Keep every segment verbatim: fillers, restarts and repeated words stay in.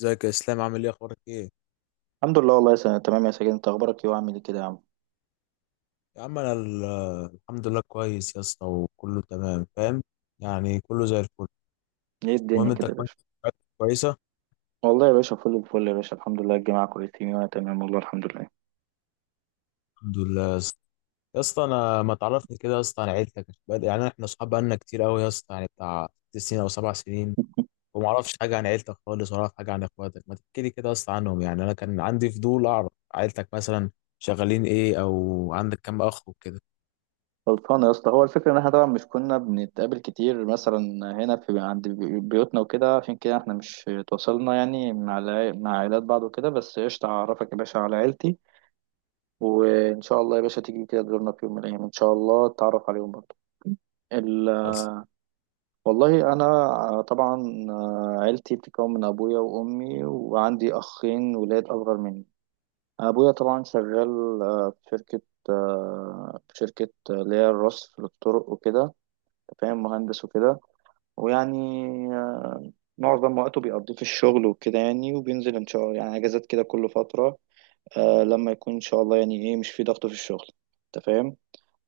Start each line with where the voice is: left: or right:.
left: ازيك يا اسلام، عامل ايه، اخبارك ايه؟
right: الحمد لله، والله يا سنة تمام يا سجين، انت اخبارك ايه وعامل ايه كده يا عم؟
left: يا عم انا ال- الحمد لله كويس يا اسطى، وكله تمام فاهم. يعني كله زي الفل.
right: ايه الدنيا
left: المهم انت
right: كده يا
left: كويس؟
right: باشا؟
left: عيلتك كويسه؟
right: والله يا باشا فل الفل يا باشا، الحمد لله الجماعة كويسين وانا تمام والله الحمد لله.
left: الحمد لله يا اسطى. يا اسطى انا ما تعرفني كده يا اسطى عن عيلتك. بقى- يعني احنا اصحاب بقالنا كتير قوي يا اسطى، يعني بتاع ست سنين او سبع سنين. وما اعرفش حاجه عن عيلتك خالص، ولا اعرف حاجه عن اخواتك. ما تحكي لي كده يا اسطى عنهم، يعني انا كان عندي فضول اعرف عيلتك مثلا، شغالين ايه، او عندك كام اخ وكده؟
right: غلطان يا اسطى، هو الفكرة ان احنا طبعا مش كنا بنتقابل كتير مثلا هنا في عند بي- بيوتنا وكده، عشان كده احنا مش تواصلنا يعني مع الع- مع عائلات بعض وكده، بس قشطة هعرفك يا باشا على عيلتي، وان شاء الله يا باشا تيجي كده تزورنا في يوم من الايام ان شاء الله تتعرف عليهم برضه.
left: خلاص
right: والله انا طبعا، آه، عيلتي بتتكون من ابويا وامي وعندي اخين ولاد اصغر مني. ابويا طبعا شغال، آه، في شركه، آه، في شركه آه، اللي هي الرصف للطرق وكده. أنت فاهم، مهندس وكده. ويعني آه، معظم وقته بيقضيه في الشغل وكده يعني، وبينزل ان شاء الله يعني اجازات كده كل فتره، آه، لما يكون ان شاء الله يعني ايه مش في ضغط في الشغل. انت فاهم.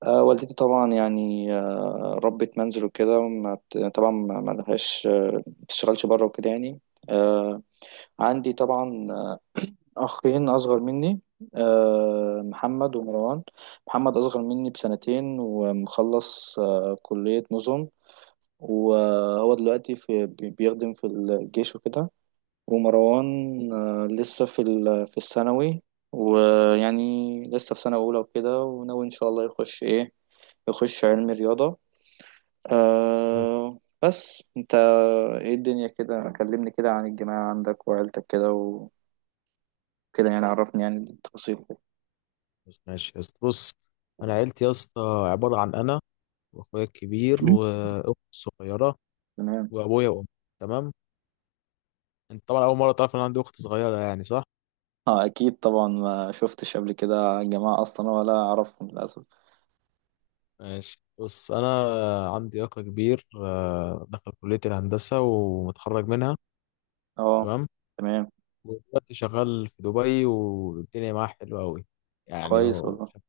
right: آه، والدتي طبعا يعني آه، ربة منزل وكده، ما بت- طبعا ما ما لهاش، آه، ما بتشتغلش بره وكده يعني. آه، عندي طبعا أخين أصغر مني، آه، محمد ومروان. محمد أصغر مني بسنتين، ومخلص آه، كلية نظم، وهو دلوقتي في بي- بيخدم في الجيش وكده. ومروان آه، لسه في ال- في الثانوي، ويعني لسه في سنة أولى وكده، وناوي إن شاء الله يخش إيه، يخش علم رياضة. أه بس انت، ايه الدنيا كده؟ كلمني كده عن الجماعة عندك وعيلتك كده وكده، يعني عرفني يعني التفاصيل كده.
left: خلاص، ماشي يا اسطى، بص. انا عيلتي يا اسطى عباره عن انا، واخويا الكبير واختي الصغيره،
right: تمام.
left: وابويا وامي. تمام. انت طبعا اول مره تعرف ان أنا عندي اخت صغيره، يعني صح؟
right: اه اكيد طبعا، ما شفتش قبل كده الجماعة اصلا ولا اعرفهم للاسف.
left: ماشي، بص، انا عندي اخ كبير، آه، دخل كليه الهندسه ومتخرج منها.
right: اه.
left: تمام.
right: تمام.
left: ودلوقتي شغال في دبي والدنيا معاه حلوه قوي. يعني
right: كويس
left: هو
right: والله.
left: شغال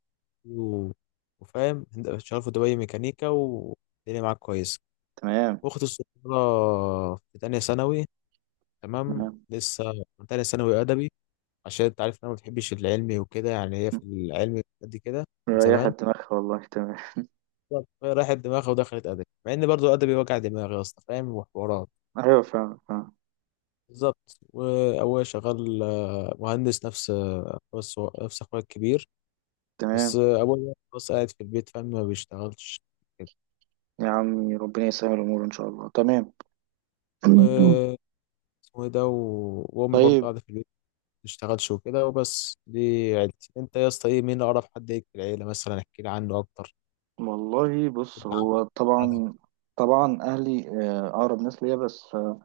left: و- وفاهم هند- شغال في دبي ميكانيكا والدنيا معاه كويسه.
right: تمام.
left: اختي الصغيره في تانية ثانوي، تمام
right: تمام.
left: لسه، من تانية ثانوي ادبي. عشان انت عارف ان انا ما بتحبش العلمي وكده، يعني هي في العلمي قد كده، من
right: مريحة
left: زمان.
right: دماغها والله، تمام.
left: فهي راحت دماغها ودخلت ادبي، مع ان برضو ادبي وجع دماغي يا اسطى، فاهم، وحوارات.
right: ايوه فعلا فعلا.
left: بالظبط. وابويا شغال آه، مهندس نفس آه، نفس نفس اخويا الكبير. بس
right: تمام.
left: آه، ابويا بس قاعد في البيت فاهم، ما بيشتغلش كده.
right: يا عمي ربنا يسهل الامور ان شاء الله، تمام.
left: و اسمه ايه ده و- وامي برضو
right: طيب.
left: قاعده في البيت ما بتشتغلش وكده، وبس دي عيلتي. انت يا اسطى ايه، مين اقرب حد ليك في العيله مثلا، احكي لي عنه اكتر،
right: والله بص،
left: ابن
right: هو
left: عمك، خالك.
right: طبعا، طبعا اهلي آه، اقرب ناس ليا، بس آه،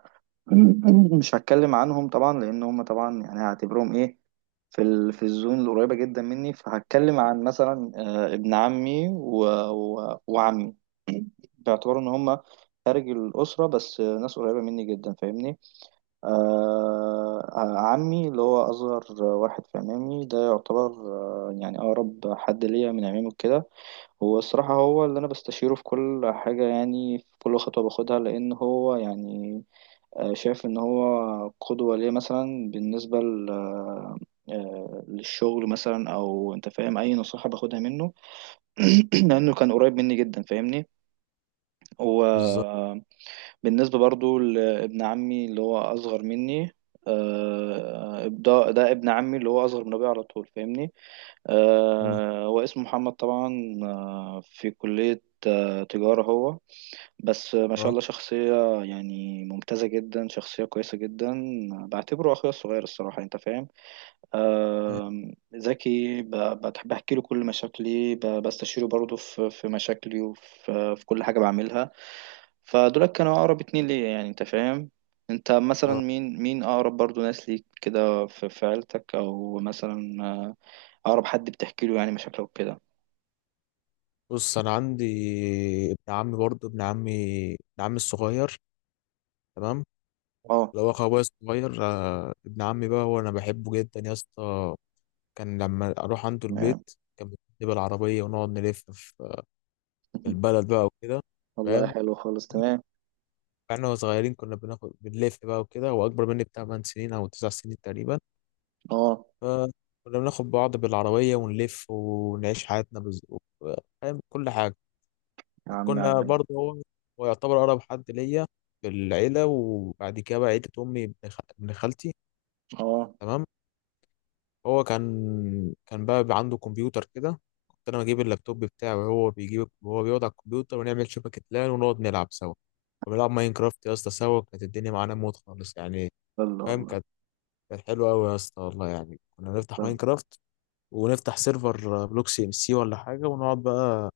right: مش هتكلم عنهم طبعا لان هم طبعا يعني هعتبرهم ايه، في ال... في الزون القريبه جدا مني، فهتكلم عن مثلا آه، ابن عمي و... و... وعمي، باعتبار ان هم خارج الاسره، بس آه، ناس قريبه مني جدا فاهمني. آه... آه، عمي اللي هو اصغر واحد في عمامي ده يعتبر آه، يعني اقرب حد ليا من عمامي وكده. هو الصراحة هو اللي أنا بستشيره في كل حاجة، يعني في كل خطوة باخدها، لأن هو يعني آه، شايف إن هو قدوة ليه مثلا، بالنسبة ل- آه، آه، للشغل مثلا، أو أنت فاهم أي نصيحة باخدها منه. لأنه كان قريب مني جدا فاهمني هو.
left: بالظبط.
right: بالنسبة برضو لابن عمي اللي هو أصغر مني، آه، ده ده ابن عمي اللي هو أصغر من أبويا على طول فاهمني.
left: مم.
right: آه، هو اسمه محمد طبعا، آه، في كلية آه، تجارة هو، بس آه، ما شاء
left: اه.
right: الله شخصية يعني ممتازة جدا، شخصية كويسة جدا. بعتبره أخويا الصغير الصراحة، أنت فاهم. آم، ذكي، ب- بحب احكي له كل مشاكلي، ب- بستشيره برضه في في مشاكلي، وفي في كل حاجه بعملها. فدول كانوا اقرب اتنين ليا يعني، انت فاهم. انت مثلا
left: آه.
right: مين مين اقرب برضه ناس ليك كده في في عيلتك، او مثلا آه، اقرب حد بتحكي له يعني مشاكلك وكده.
left: بص انا عندي ابن عمي برضه، ابن عمي ابن عمي الصغير. تمام.
right: اه.
left: اللي هو اخو ابويا الصغير، آه، ابن عمي بقى هو انا بحبه جدا يا اسطى. كان لما اروح عنده البيت،
right: تمام.
left: كان بيجيب بالعربيه ونقعد نلف في في البلد بقى وكده،
right: والله
left: فاهم.
right: حلو خالص، تمام.
left: احنا وإحنا صغيرين كنا بناخد بنلف بقى وكده، هو اكبر مني بتاع 8 سنين او 9 سنين تقريبا.
right: اه
left: فكنا بناخد بعض بالعربيه ونلف ونعيش حياتنا بز... فاهم كل حاجه.
right: يا عم
left: وكنا
right: علي.
left: برضه، هو هو يعتبر أقرب حد ليا في العيلة. وبعد كده بقى عيلة أمي، ابن خ- ابن خالتي،
right: اه
left: تمام. هو كان كان بقى بيبقى عنده كمبيوتر كده، كنت أنا بجيب اللابتوب بتاعه وهو بيجيب وهو بيقعد على الكمبيوتر، ونعمل شبكة لان ونقعد نلعب سوا. كنا بنلعب ماينكرافت يا اسطى سوا، كانت الدنيا معانا موت خالص يعني،
right: يلا
left: فاهم.
right: والله.
left: كانت كانت حلوة أوي يا اسطى والله، يعني كنا نفتح
right: يلا.
left: ماينكرافت، ونفتح سيرفر بلوك سي ام سي ولا حاجة، ونقعد بقى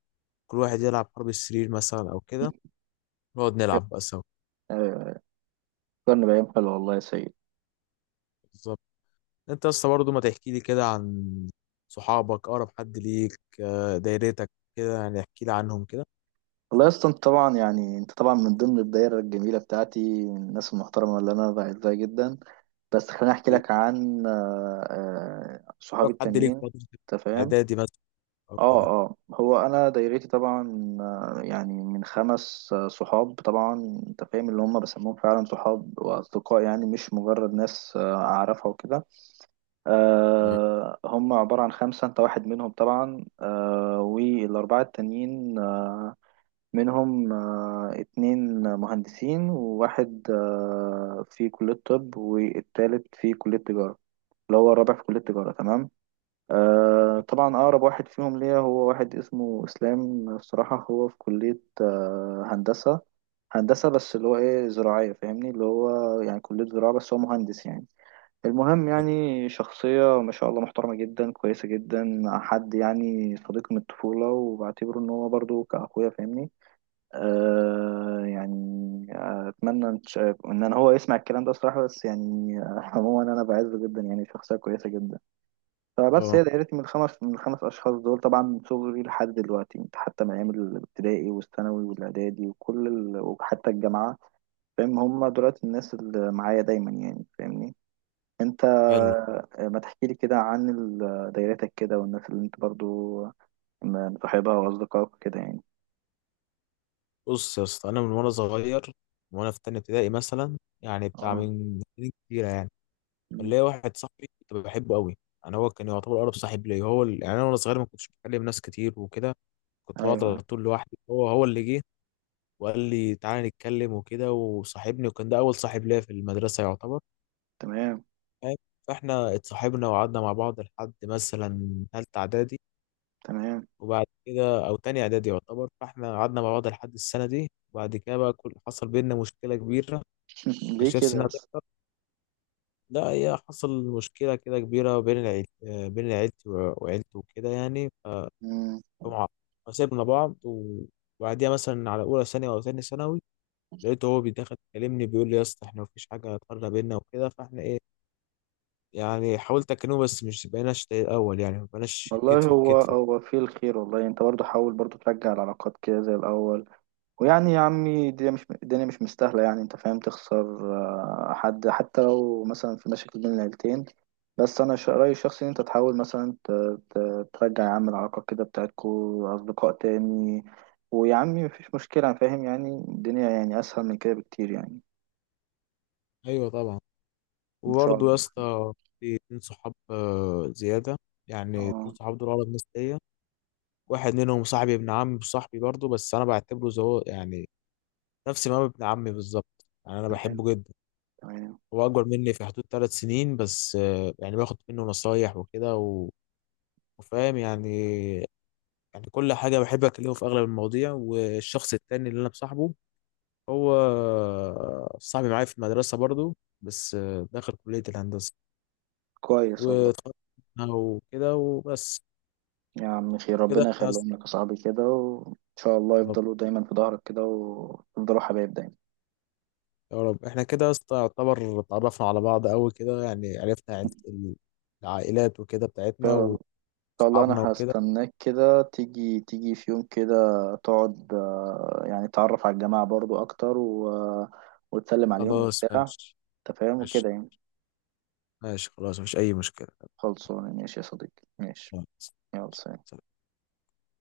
left: كل واحد يلعب حرب السرير مثلا أو كده، نقعد نلعب بقى
right: ايوه أيوة. فكرني بايام حلوه والله يا سيد.
left: سوا. انت يا اسطى برضه، ما تحكي لي كده عن صحابك، اقرب حد ليك، آه، دايرتك كده، يعني احكي لي عنهم كده،
right: والله يا اسطى، انت طبعا يعني انت طبعا من ضمن الدايره الجميله بتاعتي من الناس المحترمه اللي انا بعزها جدا، بس خليني احكي لك عن آه، آه، صحابي
left: اقرب حد ليك
right: التانيين.
left: في فترة
right: انت فاهم.
left: اعدادي مثلا او
right: اه
left: كده.
right: اه هو انا دايرتي طبعا آه، يعني من خمس آه، صحاب طبعا. انت فاهم، اللي هم بسموهم فعلا صحاب واصدقاء، يعني مش مجرد ناس آه، اعرفها وكده.
left: تمام.
right: آه، هم عباره عن خمسه، انت واحد منهم طبعا، آه، والاربعه التانيين آه، منهم آه، اتنين مهندسين، وواحد آه، في كلية طب، والتالت في كلية تجارة، اللي هو الرابع في كلية تجارة. تمام. آه، طبعا أقرب واحد فيهم ليا هو واحد اسمه إسلام، الصراحة هو في كلية آه، هندسة هندسة بس اللي هو إيه، زراعية فاهمني، اللي هو يعني كلية زراعة، بس هو مهندس يعني. المهم يعني شخصية ما شاء الله محترمة جدا كويسة جدا، حد يعني صديق من الطفولة، وبعتبره إن هو برضه كأخويا فاهمني. آه يعني، آه، اتمنى ان ش- إن انا هو يسمع الكلام ده الصراحه، بس يعني آه، عموما انا بعزه جدا يعني، شخصيه كويسه جدا. فبس
left: اه.
right: هي دايرتي من الخمس من الخمس اشخاص دول طبعا، من صغري لحد دلوقتي حتى من ايام الابتدائي والثانوي والاعدادي وكل ال... وحتى الجامعه. فاهم، هم دلوقتي الناس اللي معايا دايما يعني فاهمني. انت
left: حلو.
right: آه، ما تحكي لي كده عن ال- دايرتك كده، والناس اللي انت برضو مصاحبها واصدقائك كده يعني.
left: بص يا اسطى، انا من وانا صغير، من وانا في تانية ابتدائي مثلا، يعني بتاع
right: اه.
left: من سنين كتيرة يعني،
right: أمم.
left: اللي واحد صاحبي كنت بحبه قوي. يعني هو كان يعتبر اقرب صاحب ليا. هو ال- يعني انا وانا صغير ما كنتش بكلم ناس كتير وكده، كنت بقعد على
right: ايوه.
left: طول لوحدي. هو هو اللي جه وقال لي تعالى نتكلم وكده، وصاحبني، وكان ده اول صاحب ليا في المدرسه يعتبر،
right: تمام.
left: فاهم؟ فاحنا اتصاحبنا وقعدنا مع بعض لحد مثلا تالتة اعدادي،
right: تمام.
left: وبعد كده او تاني اعدادي يعتبر، فاحنا قعدنا مع بعض لحد السنه دي. وبعد كده بقى كل حصل بينا مشكله كبيره،
right: ليه
left: مكنتش نفسي
right: كده
left: انها
right: بس؟
left: تحصل. لا، هي حصل مشكله كده كبيره بين العيل آه، بين عيلتي و- وعيلته وكده، يعني ف-
right: مم.
left: فمع- فسيبنا بعض، وبعديها مثلا على اولى ثانوي او تاني ثانوي، لقيته هو بيدخل يكلمني بيقول لي يا اسطى احنا مفيش حاجه هتقرب بينا وكده، فاحنا ايه، يعني حاولت اكلمه بس مش بقيناش زي الاول، يعني ما بقيناش كتف
right: والله
left: في
right: هو
left: كتف.
right: هو فيه الخير، والله انت برضه حاول برضه ترجع العلاقات كده زي الاول. ويعني يا عمي الدنيا مش، الدنيا مش مستاهله يعني انت فاهم تخسر آه، حد، حتى لو مثلا في مشاكل بين العيلتين. بس انا ش- رايي الشخصي ان انت تحاول مثلا ت- ت- ترجع يا عم العلاقات كده بتاعتكو اصدقاء تاني. ويا عمي مفيش مشكله، أنا فاهم يعني، الدنيا يعني اسهل من كده بكتير يعني.
left: ايوه طبعا.
right: ان شاء
left: وبرضه
right: الله.
left: يا اسطى، في اتنين صحاب آه، زياده. يعني اتنين
right: اه.
left: صحاب دول اقرب ناس ليا. واحد منهم صاحبي ابن عمي، صاحبي برضه بس انا بعتبره زي هو يعني، نفس ما هو ابن عمي بالظبط، يعني انا
right: تمام.
left: بحبه جدا.
right: تمام.
left: هو اكبر مني في حدود ثلاث سنين بس، آه، يعني باخد منه نصايح وكده و- وفاهم يعني. يعني كل حاجة بحب أكلمه في أغلب المواضيع. والشخص التاني اللي أنا مصاحبه، هو صاحبي معايا في المدرسة برضو، بس داخل كلية الهندسة،
right: كويس والله.
left: واتخرجنا وكده وبس.
right: يا عم خير،
left: كده
right: ربنا
left: احنا يا
right: يخليهم لك
left: اسطى-
right: يا صاحبي كده، وإن شاء الله
left: يا رب،
right: يفضلوا دايما في ظهرك كده، ويفضلوا حبايب دايما إن
left: يا رب احنا كده يا اسطى يعتبر اتعرفنا على بعض أوي كده، يعني عرفنا عيلة- العائلات وكده بتاعتنا،
right: شاء إن شاء الله.
left: وأصحابنا
right: أنا
left: وكده.
right: هستناك كده تيجي تيجي في يوم كده، تقعد آه، يعني تعرف على الجماعة برضو أكتر و... وتسلم عليهم
left: خلاص
right: وبتاع.
left: ماشي،
right: أنت فاهم
left: ماشي،
right: وكده يعني.
left: ماشي خلاص، مفيش أي مشكلة.
right: خلصانة ماشي يا صديقي، ماشي. يلا سلام.
left: سلام.